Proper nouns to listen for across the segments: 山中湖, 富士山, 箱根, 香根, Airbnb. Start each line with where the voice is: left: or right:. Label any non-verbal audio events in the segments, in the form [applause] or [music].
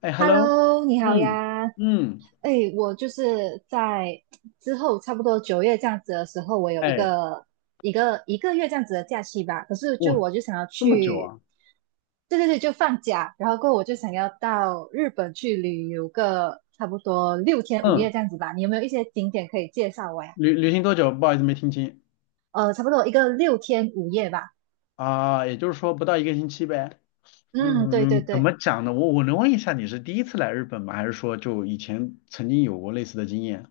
left: 哎，hello，
right: Hello，你好
left: 嗯
right: 呀。
left: 嗯，
right: 哎，我就是在之后差不多九月这样子的时候，我有一
left: 哎，
right: 个一个一个月这样子的假期吧。可是就
left: 哇，
right: 我就想要
left: 这么久
right: 去，
left: 啊，
right: 对对对，就放假。然后过后我就想要到日本去旅游个差不多六天五夜
left: 嗯，
right: 这样子吧。你有没有一些景点可以介绍我呀？
left: 旅行多久？不好意思，没听清。
right: 差不多一个六天五夜吧。
left: 啊，也就是说不到一个星期呗。
right: 嗯，对对
left: 嗯，怎
right: 对。
left: 么讲呢？我能问一下，你是第一次来日本吗？还是说就以前曾经有过类似的经验？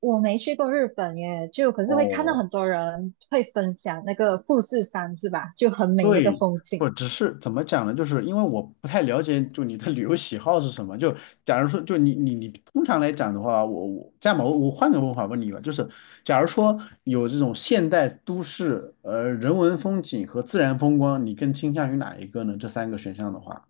right: 我没去过日本耶，就可是会看到
left: 哦，
right: 很多人会分享那个富士山是吧？就很美那个
left: 对，
right: 风景。
left: 不只是怎么讲呢？就是因为我不太了解，就你的旅游喜好是什么。就假如说，就你通常来讲的话，我这样吧，我换个问法问你吧，就是假如说有这种现代都市，人文风景和自然风光，你更倾向于哪一个呢？这三个选项的话，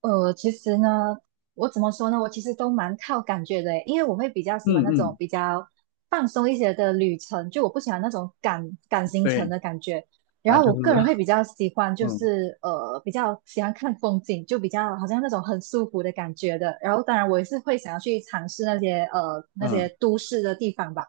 right: 其实呢，我怎么说呢？我其实都蛮靠感觉的耶，因为我会比较喜欢
left: 嗯
right: 那种
left: 嗯，
right: 比较放松一些的旅程，就我不喜欢那种赶赶行程
left: 对
right: 的感觉。然
left: 啊，
right: 后
left: 就
right: 我
left: 是
right: 个人会比较喜欢，
left: [laughs]
right: 就
left: 嗯
right: 是比较喜欢看风景，就比较好像那种很舒服的感觉的。然后当然我也是会想要去尝试那些那些
left: 嗯。
right: 都市的地方吧。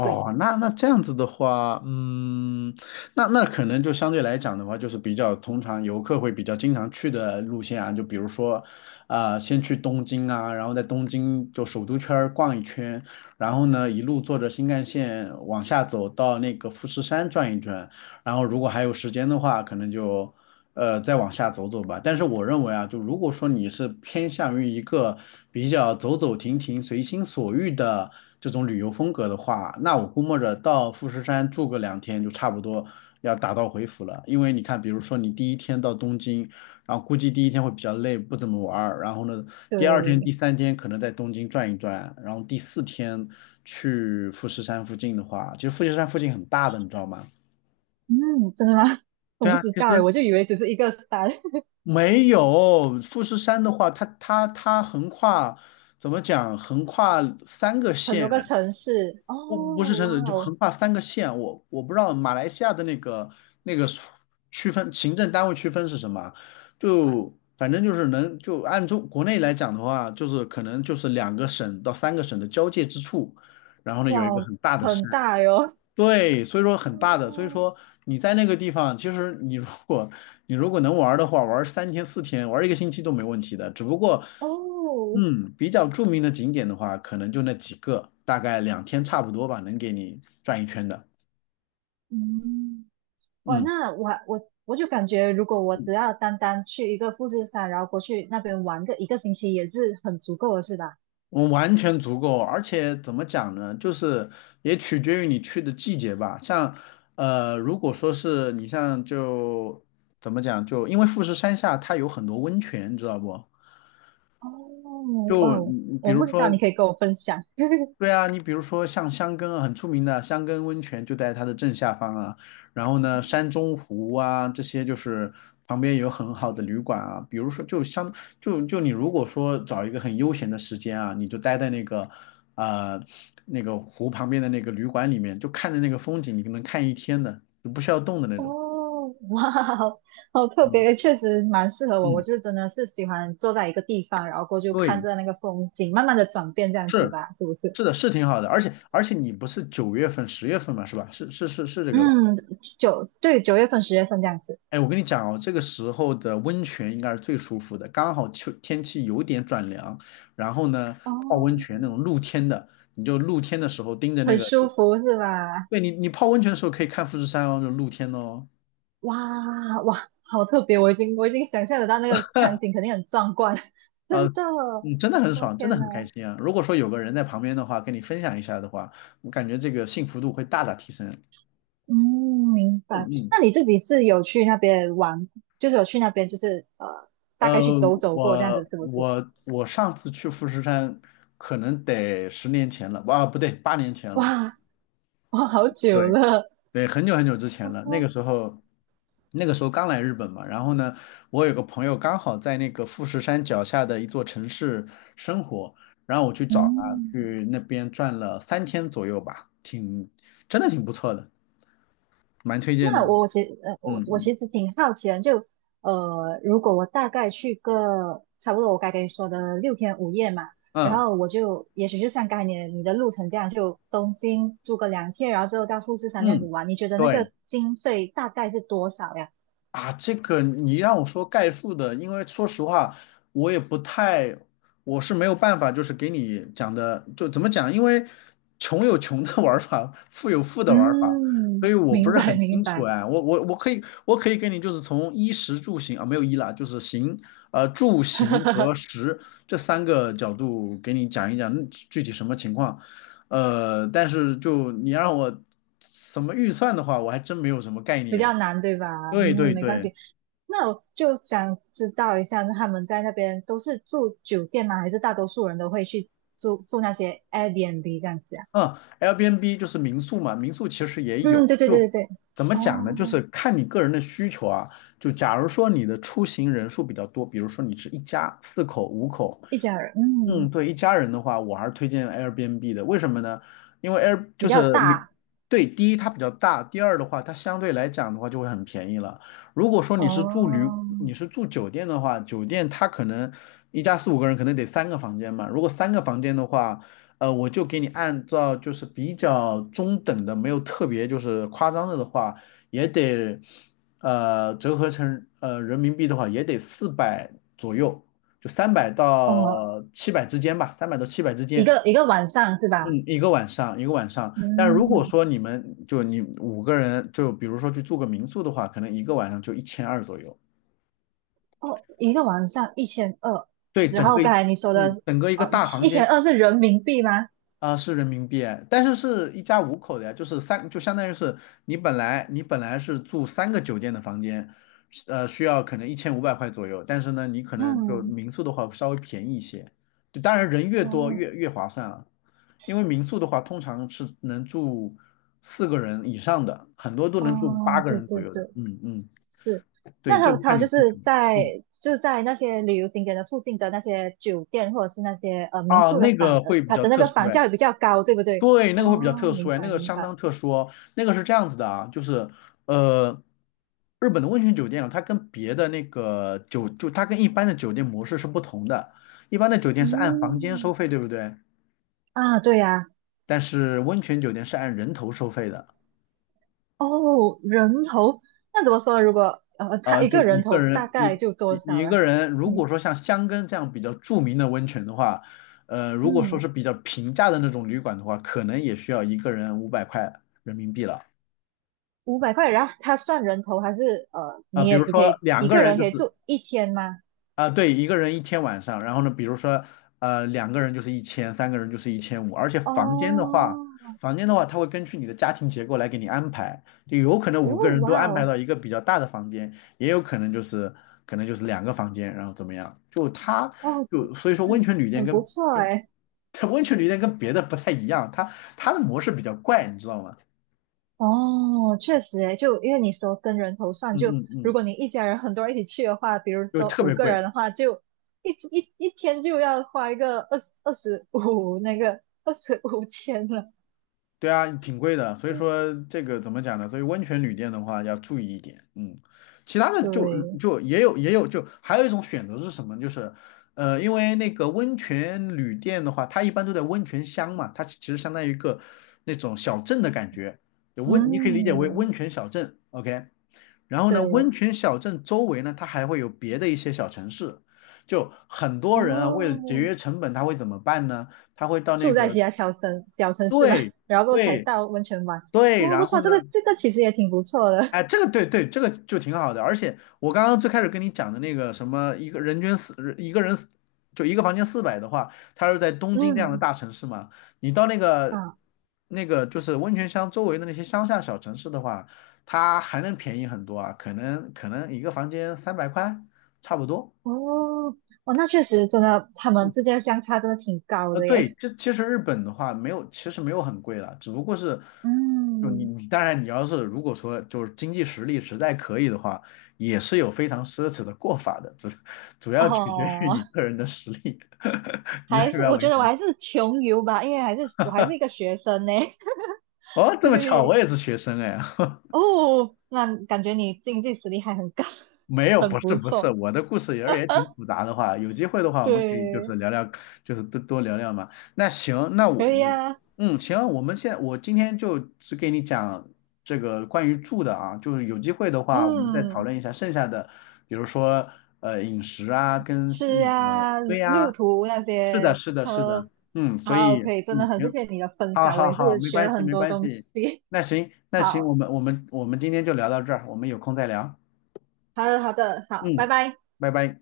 right: 对
left: 那那这样子的话，嗯，那那可能就相对来讲的话，就是比较通常游客会比较经常去的路线啊，就比如说，啊、先去东京啊，然后在东京就首都圈儿逛一圈，然后呢一路坐着新干线往下走到那个富士山转一转，然后如果还有时间的话，可能就。再往下走走吧。但是我认为啊，就如果说你是偏向于一个比较走走停停、随心所欲的这种旅游风格的话，那我估摸着到富士山住个2天就差不多要打道回府了。因为你看，比如说你第一天到东京，然后估计第一天会比较累，不怎么玩儿。然后呢，第二天、第
right: 对，
left: 三天可能在东京转一转，然后第四天去富士山附近的话，其实富士山附近很大的，你知道吗？
right: 嗯，真的吗？[laughs] 我
left: 对
right: 不
left: 啊，
right: 知
left: 其
right: 道诶，
left: 实。
right: 我就以为只是一个山，[laughs]
left: 没有，富士山的话，它横跨怎么讲？横跨三个
right: 很多
left: 县，
right: 个
left: 哎
right: 城市。
left: 不是
right: 哦，
left: 城
right: 哇
left: 市，就横
right: 哦，
left: 跨三个县。我不知道马来西亚的那个那个区分，行政单位区分是什么？就反正就是能就按中国内来讲的话，就是可能就是2个省到3个省的交界之处，然后呢
right: 哇
left: 有一个
right: 哦，
left: 很大的
right: 很
left: 山。
right: 大哟。
left: 对，所以说很大的，所以
right: 哦，
left: 说你在那个地方，其实你如果能玩儿的话，玩儿3天4天，玩儿一个星期都没问题的。只不过，
right: 哦，
left: 嗯，比较著名的景点的话，可能就那几个，大概2天差不多吧，能给你转一圈的。
right: 嗯，哇，
left: 嗯，
right: 那我就感觉，如果我只要单单去一个富士山，然后过去那边玩个一个星期，也是很足够的，是吧？
left: 我完全足够，而且怎么讲呢，就是也取决于你去的季节吧。像如果说是你像就怎么讲，就因为富士山下它有很多温泉，你知道不？
right: 哦，哇
left: 就
right: 哦，
left: 你比
right: 我
left: 如
right: 不知道，
left: 说，
right: 你可以跟我分享。
left: 对啊，你比如说像香根啊，很出名的香根温泉就在它的正下方啊，然后呢，山中湖啊这些就是旁边有很好的旅馆啊，比如说就相就你如果说找一个很悠闲的时间啊，你就待在那个呃那个湖旁边的那个旅馆里面，就看着那个风景，你就能看一天的，就不需要动的那种。
right: 哦，哇哦，好好特
left: 嗯
right: 别，确实蛮适合我。我
left: 嗯，
right: 就真的是喜欢坐在一个地方，然后过去看
left: 对，
right: 着那个风景，慢慢的转变这样子
left: 是
right: 吧，是不是？
left: 是的，是挺好的，而且你不是9月份、10月份嘛，是吧？是是是是这个吧？
right: 嗯，九，对，9月份、10月份这样子。
left: 哎，我跟你讲哦，这个时候的温泉应该是最舒服的，刚好秋天气有点转凉，然后呢，
right: 哦，
left: 泡温泉那种露天的，你就露天的时候盯着那
right: 很
left: 个，
right: 舒服是吧？
left: 对你，你泡温泉的时候可以看富士山哦，就露天哦，
right: 哇哇，好特别！我已经想象得到那个场景肯定很壮观，[laughs] 真
left: 呃，
right: 的。
left: 嗯，真的很
right: 我
left: 爽，真的
right: 天呐！
left: 很开心啊。如果说有个人在旁边的话，跟你分享一下的话，我感觉这个幸福度会大大提升。
right: 嗯，明
left: 嗯
right: 白。
left: 嗯，
right: 那你自己是有去那边玩，就是有去那边，就是大
left: 呃，
right: 概去走走过这样子，
left: 我
right: 是不是？
left: 我我上次去富士山可能得10年前了，啊，不对，8年前了。
right: 哇，我好久
left: 对。
right: 了。
left: 对，很久很久之前了，那
right: 哦，
left: 个时候，那个时候刚来日本嘛，然后呢，我有个朋友刚好在那个富士山脚下的一座城市生活，然后我去找他，
right: 嗯，
left: 去那边转了3天左右吧，挺，真的挺不错的，蛮推荐的
right: 那
left: 哦。
right: 我其实我
left: 嗯
right: 我
left: 嗯
right: 其实挺好奇的，就如果我大概去个差不多我该跟你说的六天五夜嘛，然
left: 嗯
right: 后我就也许就像刚才你的路程这样，就东京住个2天，然后之后到富士山这样子
left: 嗯，
right: 玩，你觉得那
left: 对。
right: 个经费大概是多少呀？
left: 啊，这个你让我说概述的，因为说实话，我也不太，我是没有办法，就是给你讲的，就怎么讲，因为穷有穷的 [laughs] 玩法，富有富的玩法，所
right: 嗯，
left: 以我不
right: 明
left: 是
right: 白
left: 很
right: 明
left: 清楚
right: 白，
left: 哎，我可以给你就是从衣食住行啊，没有衣啦，就是行，呃住行和
right: [laughs]
left: 食这3个角度给你讲一讲具体什么情况，但是就你让我什么预算的话，我还真没有什么概
right: 比
left: 念，
right: 较难对吧？
left: 对对
right: 嗯，没关
left: 对。
right: 系。那我就想知道一下，那他们在那边都是住酒店吗？还是大多数人都会去住那些 Airbnb 这样子啊？
left: 嗯，Airbnb 就是民宿嘛，民宿其实也有，
right: 嗯，对对
left: 就
right: 对对对。
left: 怎么
right: 哦，
left: 讲呢？就是看你个人的需求啊。就假如说你的出行人数比较多，比如说你是一家四口、五口，
right: 一家人，
left: 嗯，
right: 嗯，
left: 对，一家人的话，我还是推荐 Airbnb 的。为什么呢？因为 Air
right: 比
left: 就
right: 较
left: 是民，
right: 大。
left: 对，第一它比较大，第二的话，它相对来讲的话就会很便宜了。如果说你是住旅，
right: 哦，
left: 你是住酒店的话，酒店它可能一家四五个人可能得三个房间嘛，如果三个房间的话。我就给你按照就是比较中等的，没有特别就是夸张的的话，也得折合成人民币的话，也得400左右，就三百
right: 哦，
left: 到七百之间吧，三百到七百之
right: 一
left: 间。
right: 个一个晚上是吧？
left: 嗯，一个晚上，一个晚上。但如果
right: 嗯，
left: 说你们就你五个人，就比如说去住个民宿的话，可能一个晚上就1200左右。
right: 哦，一个晚上一千二。
left: 对，
right: 然
left: 整
right: 后
left: 个
right: 刚
left: 一
right: 才你说的，
left: 嗯，整个一个
right: 呃，
left: 大房
right: 一
left: 间。
right: 千二是人民币吗？
left: 啊，是人民币哎但是是一家五口的呀，就是三，就相当于是你本来是住3个酒店的房间，需要可能1500块左右，但是呢，你可能就
right: 嗯，
left: 民宿的话稍微便宜一些，就当然人越多
right: 哦，
left: 越划算啊，因为民宿的话通常是能住4个人以上的，很多都能住八
right: 哦，
left: 个
right: 对
left: 人左
right: 对
left: 右
right: 对，
left: 的，嗯嗯，
right: 是。
left: 对，
right: 那
left: 这
right: 他
left: 个看
right: 他
left: 你
right: 就
left: 需
right: 是
left: 求，
right: 在
left: 嗯，
right: 那些旅游景点的附近的那些酒店或者是那些民
left: 啊，
right: 宿的
left: 那
right: 房，
left: 个会比
right: 它
left: 较
right: 的那
left: 特
right: 个
left: 殊
right: 房
left: 哎。
right: 价也比较高，对不对？
left: 对，
right: 哦，
left: 那个会比较特殊
right: 明
left: 哎，那
right: 白
left: 个
right: 明
left: 相
right: 白。
left: 当特殊哦那个是这样子的啊，就是呃，日本的温泉酒店啊，它跟别的那个酒，就它跟一般的酒店模式是不同的。一般的酒店是按房间收
right: 嗯，
left: 费，对不对？
right: 啊，对呀、
left: 但是温泉酒店是按人头收费的。
right: 哦，人头，那怎么说？如果他一
left: 就
right: 个
left: 一
right: 人
left: 个
right: 头大
left: 人，
right: 概
left: 你
right: 就多
left: 你你
right: 少
left: 一
right: 啊？
left: 个人，如
right: 嗯
left: 果说像箱根这样比较著名的温泉的话，如果说
right: 嗯，
left: 是比较平价的那种旅馆的话，可能也需要一个人500块人民币了。
right: 500块，然后他算人头还是
left: 啊、
right: 你
left: 比
right: 也
left: 如
right: 只可
left: 说
right: 以
left: 两
right: 一
left: 个
right: 个
left: 人
right: 人
left: 就
right: 可
left: 是
right: 以住一天吗？
left: 啊，对，一个人一天晚上，然后呢，比如说，2个人就是1000，3个人就是1500，而且房间的话，
right: 哦。
left: 房间的话，它会根据你的家庭结构来给你安排，就有可能
right: 哦，
left: 五个人都
right: 哇
left: 安排
right: 哦，
left: 到一个比较大的房间，也有可能就是可能就是2个房间，然后怎么样，就它
right: 哦，
left: 就所以说温
right: 很，
left: 泉旅店
right: 很不
left: 跟
right: 错
left: 跟
right: 哎。
left: [laughs] 它温泉旅店跟别的不太一样，它的模式比较怪，你知道吗？
right: 哦，确实哎，就因为你说跟人头算，
left: 嗯
right: 就
left: 嗯
right: 如
left: 嗯，
right: 果你一家人很多人一起去的话，比如
left: 就
right: 说
left: 特
right: 五
left: 别
right: 个
left: 贵。
right: 人的话，就一一天就要花一个二十五那个二十五千了。
left: 对啊，挺贵的，所以说这个怎么讲呢？所以温泉旅店的话要注意一点，嗯，其他的就
right: 对，
left: 就也有就还有一种选择是什么？就是因为那个温泉旅店的话，它一般都在温泉乡嘛，它其实相当于一个那种小镇的感觉，就温你可以理解为温
right: 嗯，
left: 泉小镇，OK。然后呢，温
right: 对，
left: 泉小镇周围呢，它还会有别的一些小城市。就很多人啊，为了节
right: 哦，
left: 约成本，他会怎么办呢？他会到那
right: 住在
left: 个
right: 其他小城市嘛，
left: 对
right: 然后过后才
left: 对
right: 到温泉玩。
left: 对，
right: 哦，不
left: 然
right: 错，
left: 后
right: 这
left: 呢，
right: 个这个其实也挺不错的。
left: 哎，这个对对，这个就挺好的。而且我刚刚最开始跟你讲的那个什么，一个人均四，一个人四就一个房间400的话，它是在东京这样的
right: 嗯，
left: 大城市嘛。你到那个
right: 啊。
left: 那个就是温泉乡周围的那些乡下小城市的话，它还能便宜很多啊，可能一个房间300块差不多。
right: 哦，哦，那确实真的，他们之间的相差真的挺高的
left: 对，
right: 耶。
left: 这其实日本的话没有，其实没有很贵了，只不过是，
right: [laughs]
left: 就你
right: 嗯，
left: 你当然你要是如果说就是经济实力实在可以的话，也是有非常奢侈的过法的，主要取决于
right: 哦，
left: 你个人的实力，[laughs] 你明
right: 还是
left: 白
right: 我
left: 我意
right: 觉得
left: 思
right: 我
left: 吗？
right: 还是穷游吧，因为还是我还是一个学生呢。
left: 哦，
right: [laughs]
left: 这么巧，我
right: 对，
left: 也是学生哎，[laughs]
right: 哦，那感觉你经济实力还很高，
left: 没
right: [laughs]
left: 有，
right: 很
left: 不是
right: 不
left: 不是，
right: 错。
left: 我的故事也挺复杂的话，有机会的话，我们可以就是
right: 对，
left: 聊聊，就是多多聊聊嘛。那行，那我，
right: 可以
left: 我
right: 啊，
left: 嗯，行，我们现我今天就只给你讲这个关于住的啊，就是有机会的话，我们再讨
right: 嗯，
left: 论一下剩下的，比如说饮食啊，跟
right: 吃
left: 那个
right: 啊，
left: 对
right: 路
left: 呀、
right: 途那
left: 是的，
right: 些
left: 是的，是的，
right: 车，
left: 嗯，所
right: 好，
left: 以
right: 可以，真的
left: 嗯
right: 很谢
left: 行，
right: 谢你的分
left: 好
right: 享，我
left: 好
right: 也
left: 好，
right: 是
left: 没
right: 学
left: 关
right: 了
left: 系
right: 很
left: 没
right: 多
left: 关
right: 东
left: 系，
right: 西。[laughs]
left: 那行那行，我
right: 好，
left: 们我们我们今天就聊到这儿，我们有空再聊。
right: 好的，好的，好，拜
left: 嗯，
right: 拜。
left: 拜拜。